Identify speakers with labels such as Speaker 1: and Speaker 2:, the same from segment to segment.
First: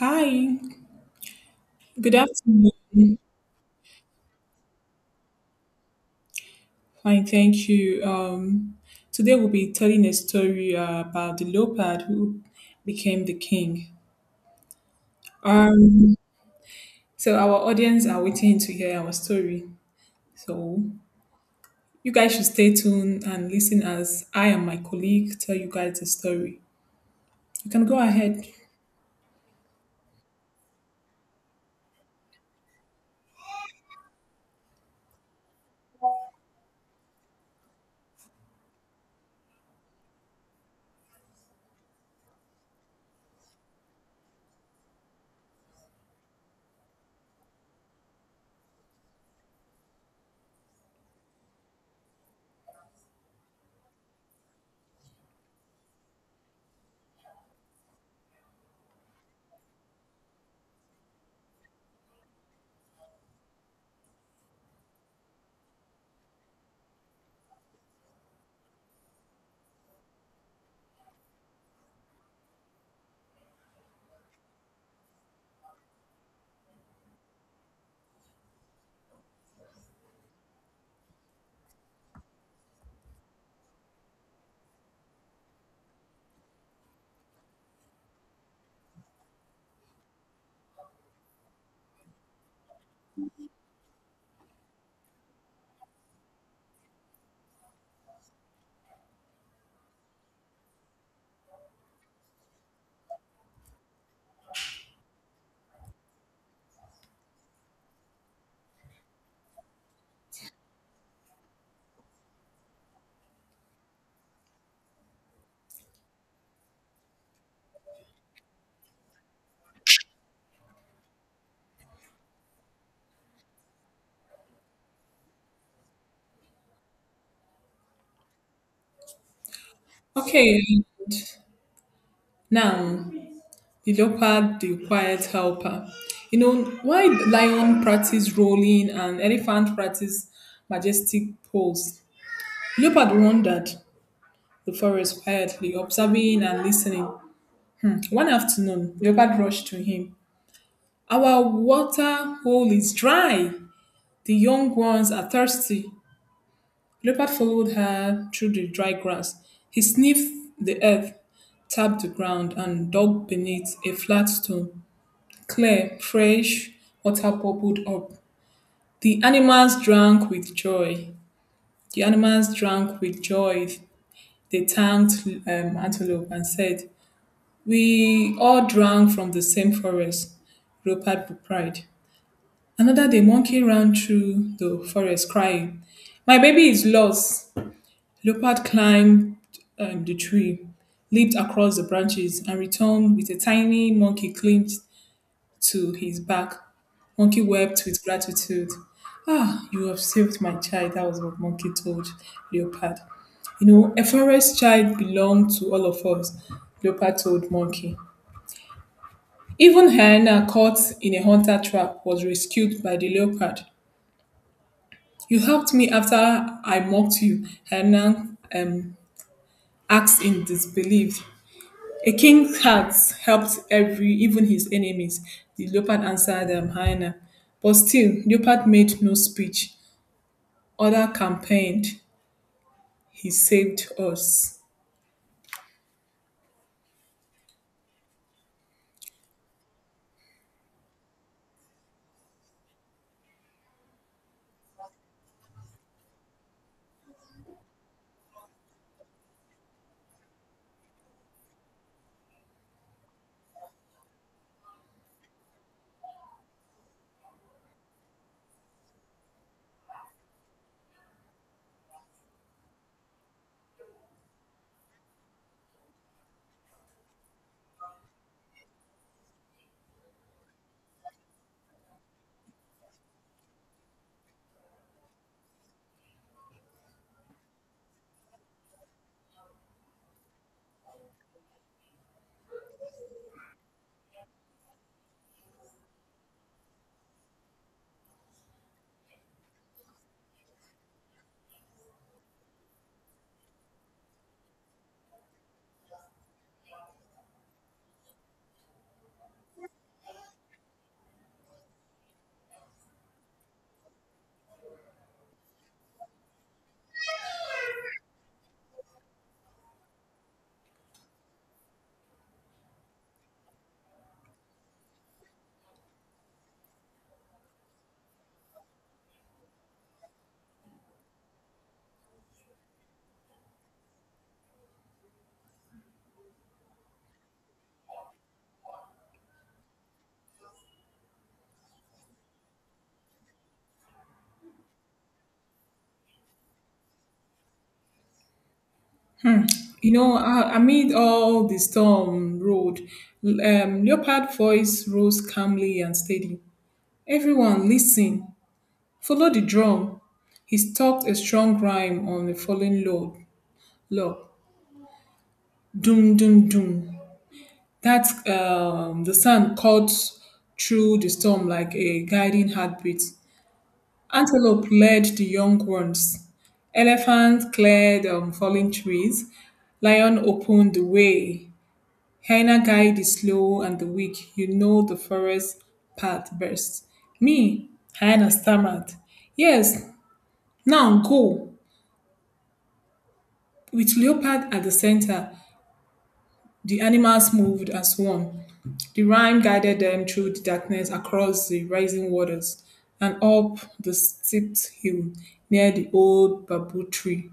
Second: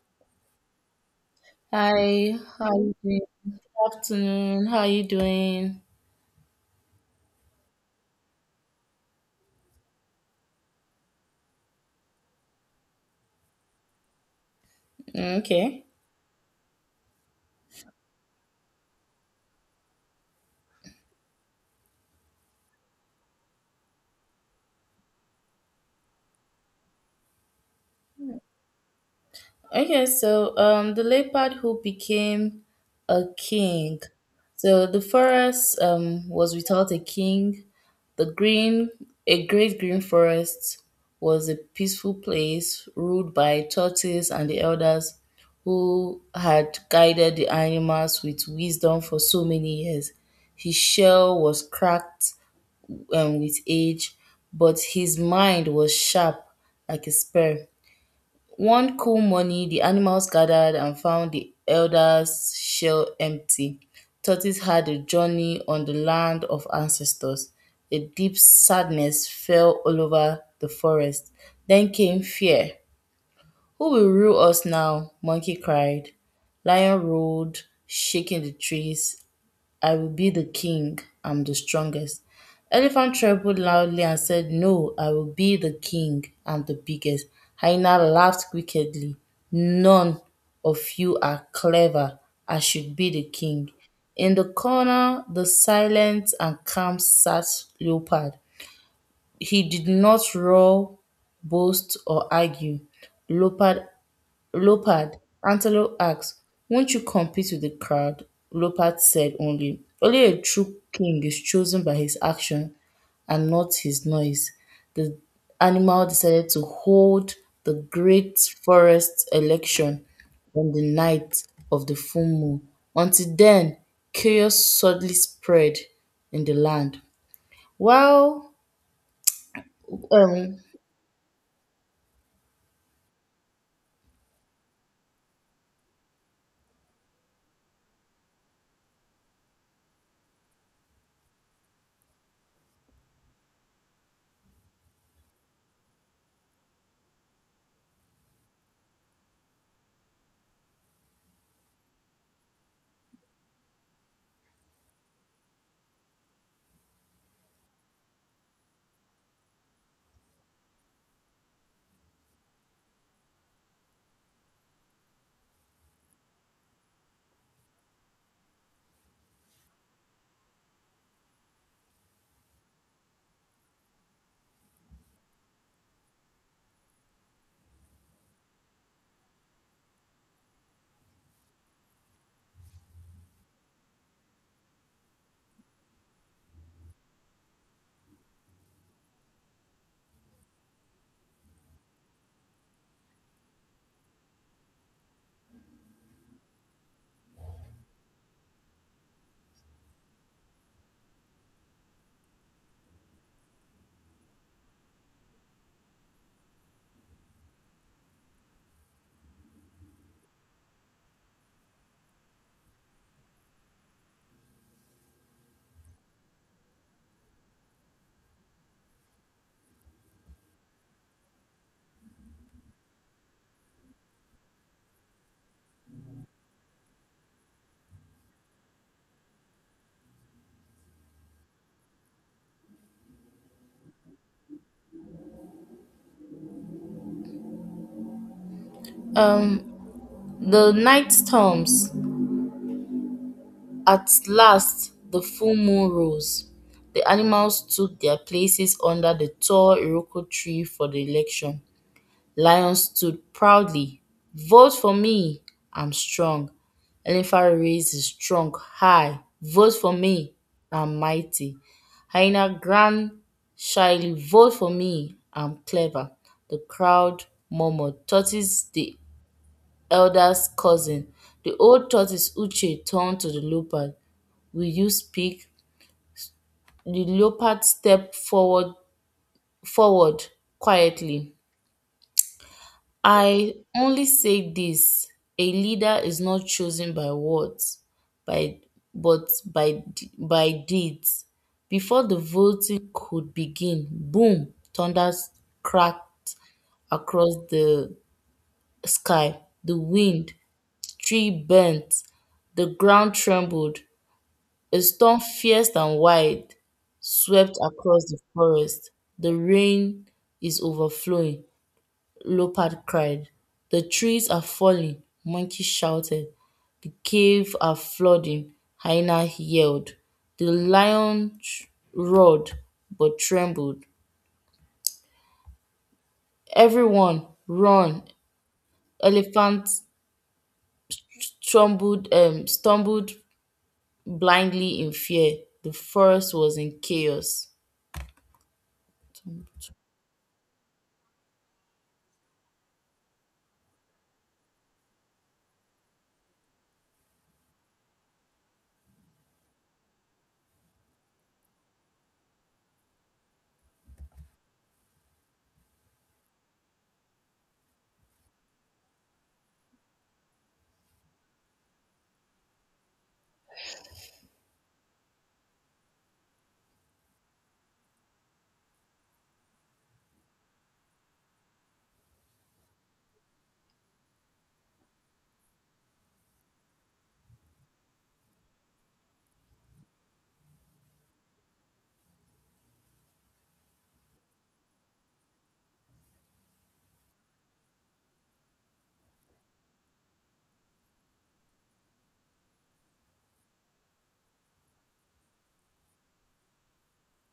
Speaker 1: Hi, good
Speaker 2: Hi, how you
Speaker 1: afternoon.
Speaker 2: doing? Good afternoon. How you doing?
Speaker 1: Fine, thank you. Today we'll be telling a story about the leopard who became the king.
Speaker 2: Mm, okay.
Speaker 1: Um, so our audience are waiting to hear our story. So you guys should stay tuned and listen as I and my colleague tell you guys the story. You can go ahead.
Speaker 2: Okay, so the leopard who became a king. So the forest was without a king. The green A great green forest was a peaceful place ruled by tortoise and the elders who had guided the animals with wisdom for so many years. His shell was cracked, with age, but his mind was sharp like a spear. One cool morning, the animals gathered and found the elder's shell empty. Tortoise had a journey on the land of ancestors. A deep sadness fell all over the forest. Then came fear. Who will rule us now? Monkey cried. Lion roared, shaking the trees. I will be the king. I'm the strongest. Elephant trembled loudly and said, no, I will be the king. I'm the biggest. Hyena laughed wickedly. None of you are clever. I should be the king. In the corner, the silent and calm sat Leopard. He did not roar, boast, or argue. Leopard Leopard: Antelope asked, “Won't you compete with the crowd?” Leopard said only, “Only a true king is chosen by his action, and not his noise.” The animal decided to hold the Great Forest election on the night of the full moon. Until then, chaos suddenly spread in the land. While
Speaker 1: Okay,
Speaker 2: um,
Speaker 1: and now the leopard, the quiet helper. You know, why lion practice rolling and elephant practice majestic pose? Leopard wandered the forest quietly, observing and listening. One afternoon, leopard rushed to him. Our water hole is dry. The young ones are thirsty. Leopard followed her through the dry grass. He sniffed the earth, tapped the ground, and dug beneath a flat stone. Clear, fresh water bubbled up. The animals drank with joy. The animals drank with joy. They thanked Antelope and said, we all drank from the same forest, Rupert with pride. Another day, monkey ran through the forest crying, my baby is lost. Leopard climbed the tree, leaped across the branches, and returned with a tiny monkey clinched to his back. Monkey wept with gratitude. Ah, you have saved my child. That was what Monkey told Leopard. You know, a forest child belonged to all of us, Leopard told Monkey. Even hyena caught in a hunter trap was rescued by the leopard. You helped me after I mocked you, hyena asked in disbelief. A king's heart helped every, even his enemies, the leopard answered hyena. But still, leopard made no speech. Other campaigned. He saved us.
Speaker 2: um, the night storms. At last the full moon rose, the animals took their places under the tall Iroko tree for the election. Lion stood proudly. “Vote for me, I'm strong.” Elephant raised his trunk high. “Vote for me, I'm mighty.” Hyena grunted shyly. “Vote for me, I'm clever.” The crowd murmured. Tortoise, the elder's cousin, the old tortoise Uche, turned to the leopard. Will you speak? The leopard stepped forward quietly. I only say this: a leader is not chosen by words, by, but by deeds. Before the voting could begin, boom, thunder cracked across the sky. The wind, tree bent, the ground trembled. A storm fierce and wide swept across the forest. The rain is overflowing, Leopard cried. The trees are falling, Monkey shouted. The cave are flooding, Hyena yelled. The lion roared but trembled. Everyone run. Elephant stumbled blindly in fear. The forest was in chaos.
Speaker 1: You know, amid all the storm road, leopard voice rose calmly and steady. Everyone listen. Follow the drum. He stopped a strong rhyme on a falling log. Doom, doom, doom. That The sand cut through the storm like a guiding heartbeat. Antelope led the young ones. Elephant cleared falling trees. Lion opened the way. Hyena guided the slow and the weak. You know the forest path best. Me, hyena stammered. Yes, now go. With leopard at the center, the animals moved as one. The Rhine guided them through the darkness across the rising waters and up the steep hill near the old bamboo tree.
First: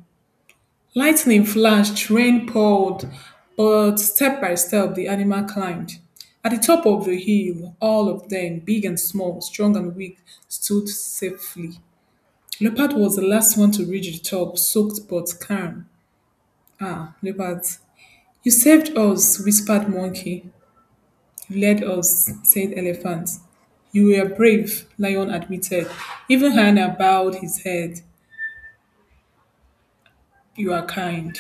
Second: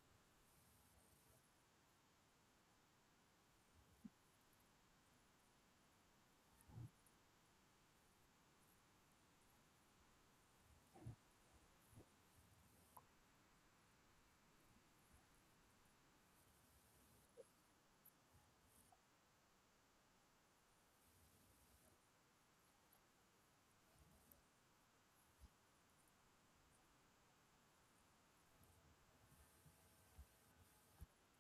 Speaker 1: Lightning flashed, rain poured, but step by step the animal climbed. At the top of the hill, all of them, big and small, strong and weak, stood safely. Leopard was the last one to reach the top, soaked but calm. Ah, Leopard, you saved us, whispered Monkey. You led us, said Elephant. You were brave, Lion admitted. Even Hannah bowed his head. You are kind.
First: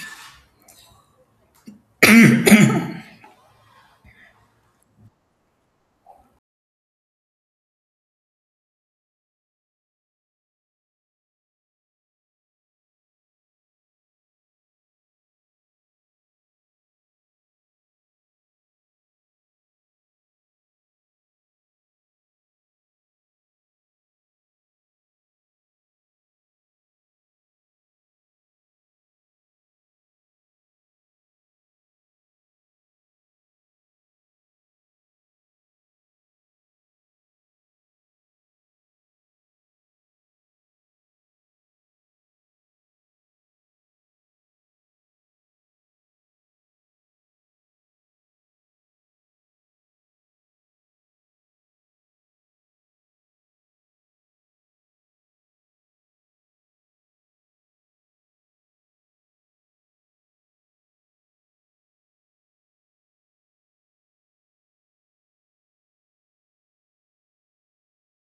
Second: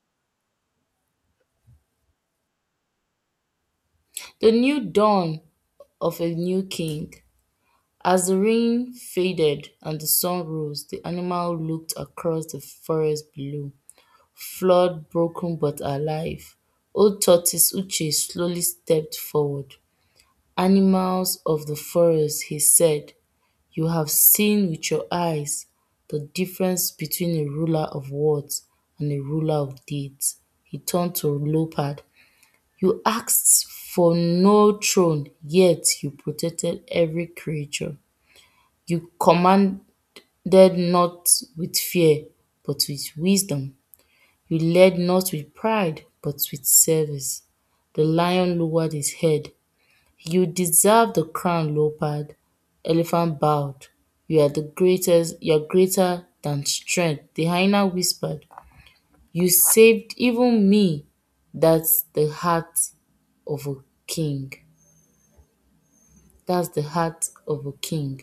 Speaker 2: The new dawn of a new king. As the rain faded and the sun rose, the animal looked across the forest below, flawed, broken, but alive. Old tortoise Uche slowly stepped forward. Animals of the forest, he said, you have seen with your eyes the difference between a ruler of words and a ruler of deeds. He turned to Leopard. You asked for no throne, yet you protected every creature. You commanded not with fear, but with wisdom. You led not with pride, but with service. The lion lowered his head. You deserve the crown, leopard. Elephant bowed. You are the greatest, you are greater than strength. The hyena whispered. You saved even me. That's the heart of a king. That's the heart of a king.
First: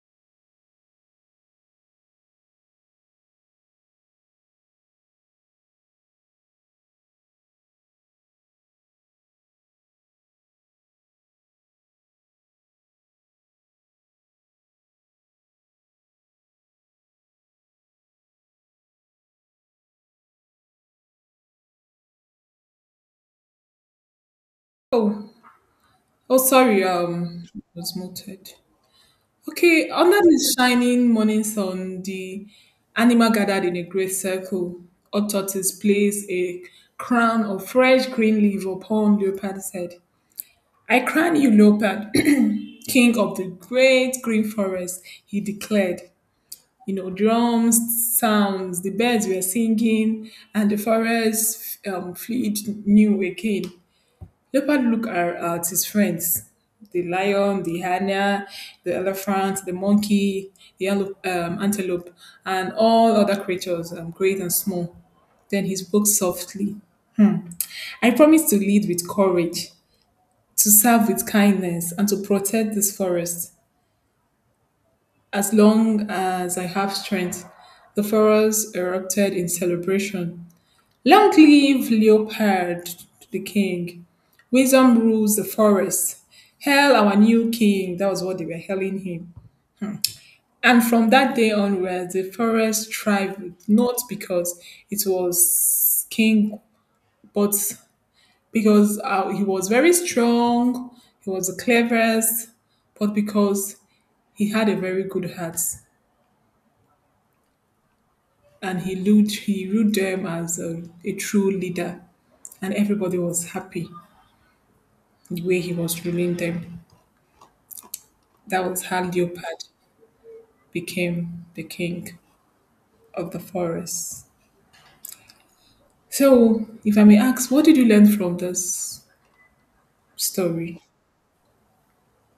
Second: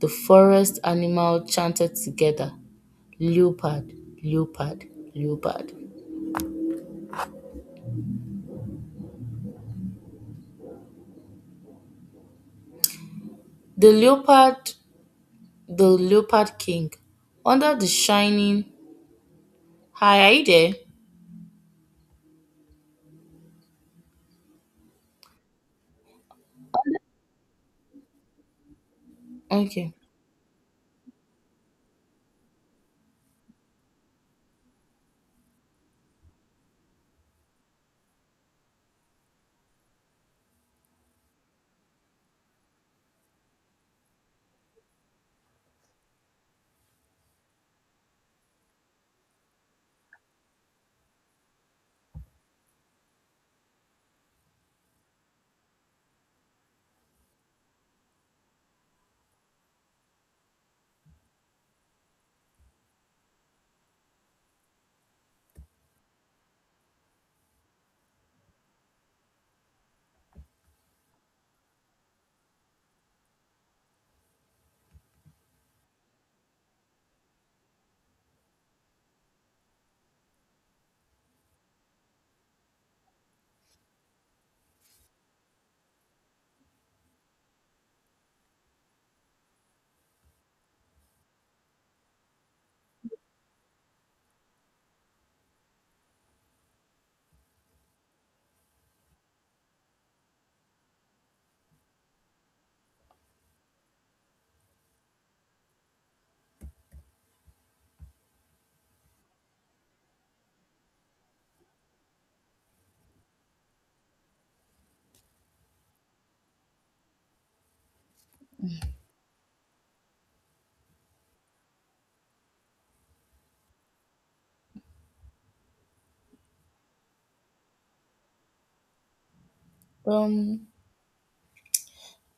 Speaker 2: The forest animal chanted together, Leopard, leopard, leopard. The leopard, the leopard king, under the shining. Hi, are you there?
Speaker 1: Oh, oh, sorry, was muted. Okay,
Speaker 2: Okay.
Speaker 1: under the shining morning sun, the animal gathered in a great circle. Odd Tortoise placed a crown of fresh green leaf upon Leopard's head. I crown you, Leopard, king of the great green forest, he declared. You know, drums, sounds, the birds were singing, and the forest fluid knew again. Leopard at his friends, the lion, the hyena, the elephant, the monkey, the antelope, and all other creatures, great and small. Then he spoke softly. I promise to lead with courage, to serve with kindness, and to protect this forest. As long as I have strength, the pharaohs erupted in celebration. Long live Leopard, the king. Wisdom rules the forest. Hail our new king. That was what they were hailing him. And from that day onwards, the forest thrived, not because it was king, but because he was very strong, he was the cleverest, but because he had a very good heart. And he ruled them as a true leader, and everybody was happy the way he was ruling them. That was how leopard became the king of the forest. So if I may ask, what did you learn from this
Speaker 2: Um,
Speaker 1: story?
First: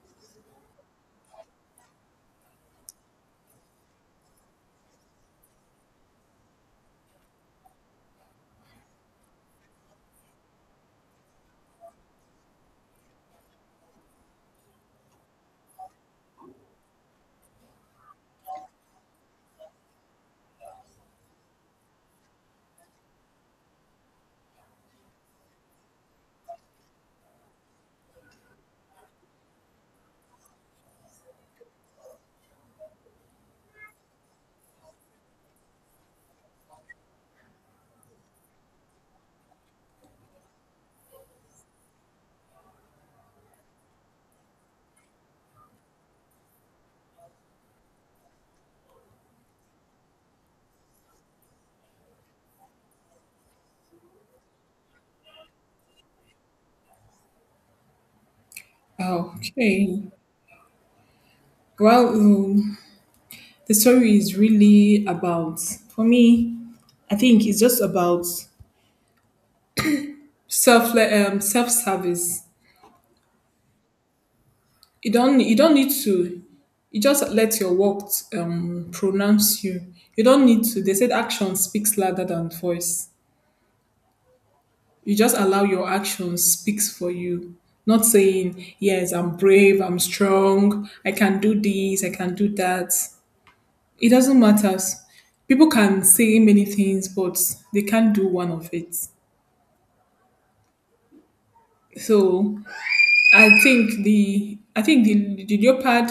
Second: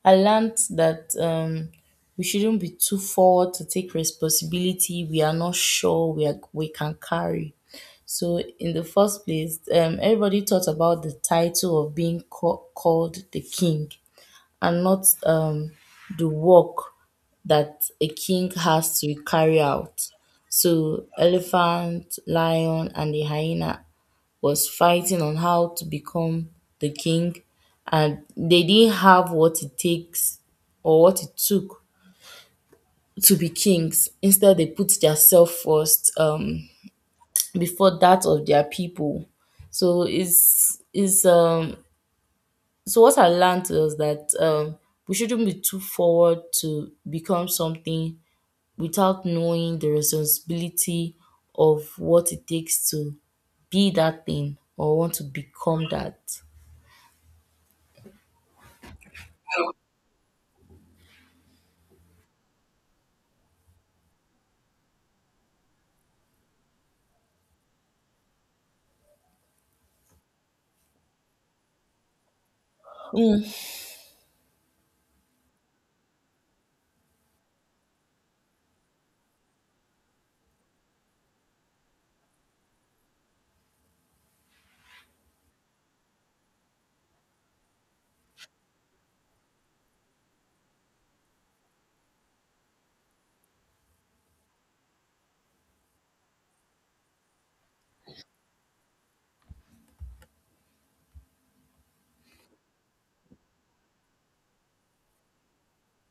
Speaker 2: I learned that, we shouldn't be too forward to take responsibility. We are not sure we can carry. So in the first place, everybody thought about the title of being called the king, and not, the work that a king has to carry out. So elephant, lion, and the hyena was fighting on how to become the king, and they didn't have what it takes or what it took to be kings. Instead, they put their self first, before that of their people. So it's is So what I learned was that, we shouldn't be too forward to become something without knowing the responsibility of what it takes to be that thing or want to become that.
Speaker 1: Okay, well, the story is really about, for me, I think it's just about self, self-service.
Speaker 2: Mm,
Speaker 1: You don't need to. You just let your words pronounce you. You don't need to. They said action speaks louder than voice. You just allow your action speaks for you. Not saying yes, I'm brave, I'm strong, I can do this, I can do that. It doesn't matter. People can say many things, but they can't do one of it. So I think the leopard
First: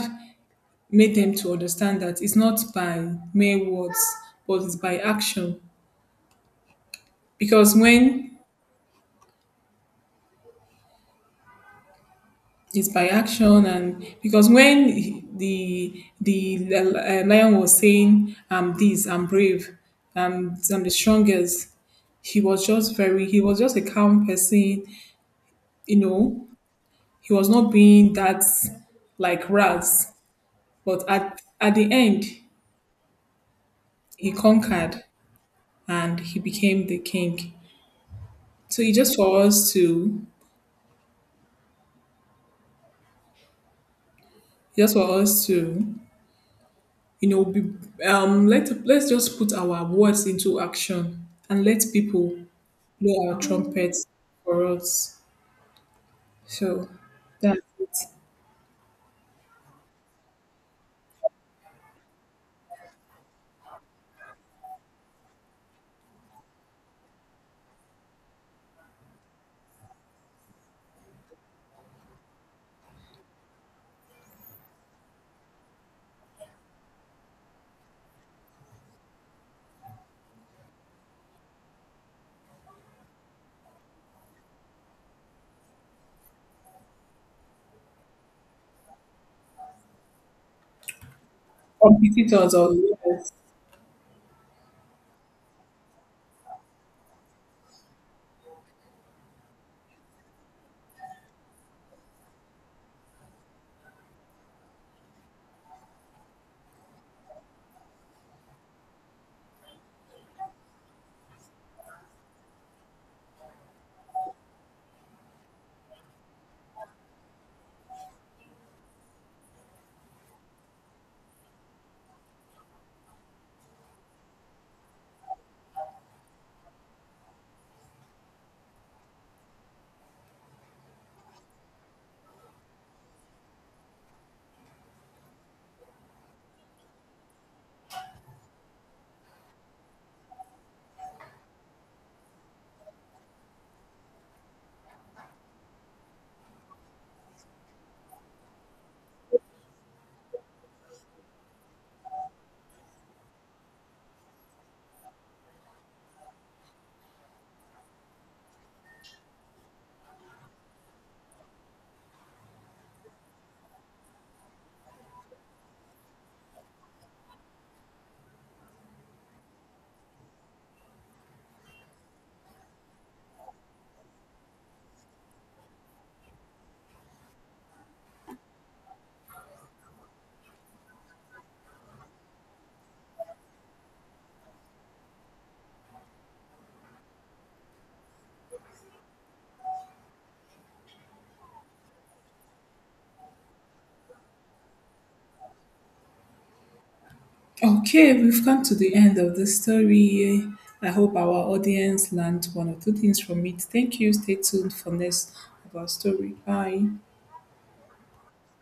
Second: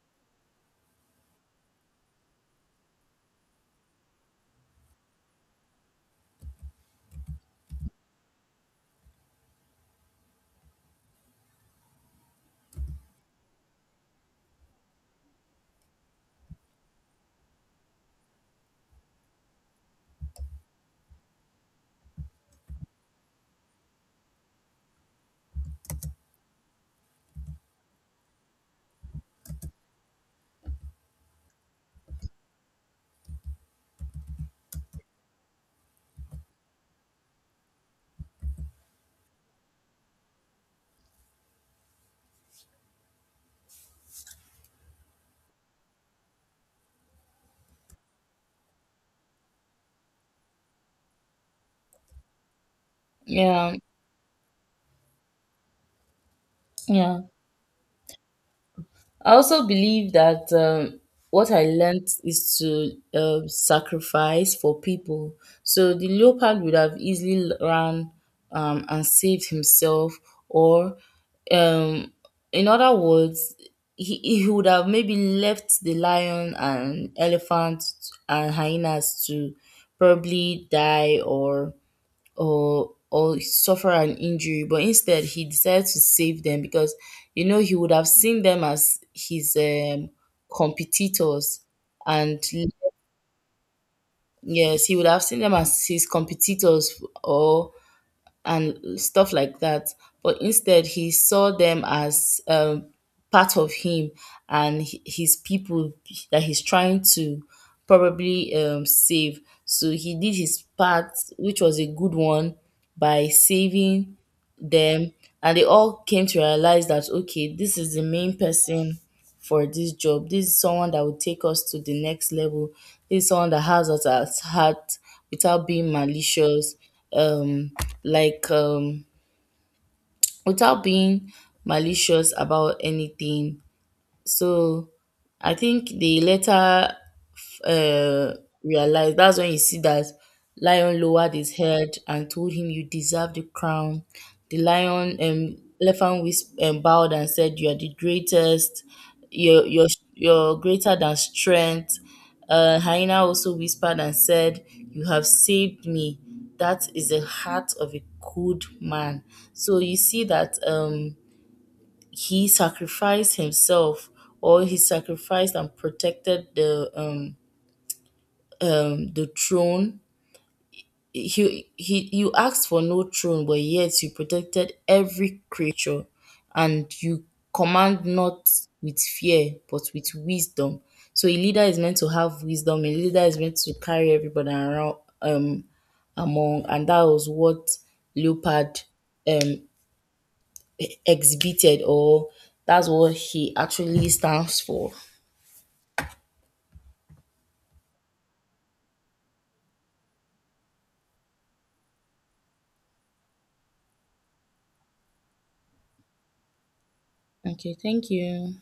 Speaker 1: made them to understand that it's not by mere words, but it's by action. Because when it's by action, and because when the lion was saying, "I'm this, I'm brave, I'm the strongest," he was just very, he was just a calm person. You know, he was not being that like rats. But at the end, he conquered and he became the king. So it's just for us to just for us to, you know, be, let let's just put our words into action and let people blow our
Speaker 2: yeah,
Speaker 1: trumpets for us. So
Speaker 2: yeah.
Speaker 1: that's it.
Speaker 2: I also believe that, what I learned is to sacrifice for people. So the leopard would have easily run, and saved himself, or, um, in other words, he would have maybe left the lion and elephant and hyenas to probably die or or suffer an injury, but instead he decided to save them because, you know, he would have seen them as his competitors. And
Speaker 1: Competitors or leaders.
Speaker 2: yes, he would have seen them as his competitors or and stuff like that. But instead, he saw them as, part of him and his people that he's trying to probably save. So he did his part, which was a good one, by saving them, and they all came to realize that okay, this is the main person for this job, this is someone that will take us to the next level, this is someone that has us at heart without being malicious, um like without being malicious about anything. So I think they later, uh, realized, that's when you see that lion lowered his head and told him, "You deserve the crown." The lion, elephant whisp bowed and said, "You are the greatest. You're you're you're greater than strength." Hyena also whispered and said, "You have saved me. That is the heart of a good man." So you see that he sacrificed himself, or he sacrificed and protected the throne. He You asked for no throne but yet you protected every creature, and you command not with fear but with wisdom. So a leader is meant to have wisdom, a leader is meant to carry everybody around, um among, and that was what leopard, um exhibited, or that's what he actually stands for.
Speaker 1: Okay, we've come to the end of the story. I hope our audience learned one or two things from it. Thank you, stay tuned for next of our story. Bye.
Speaker 2: Okay, thank you.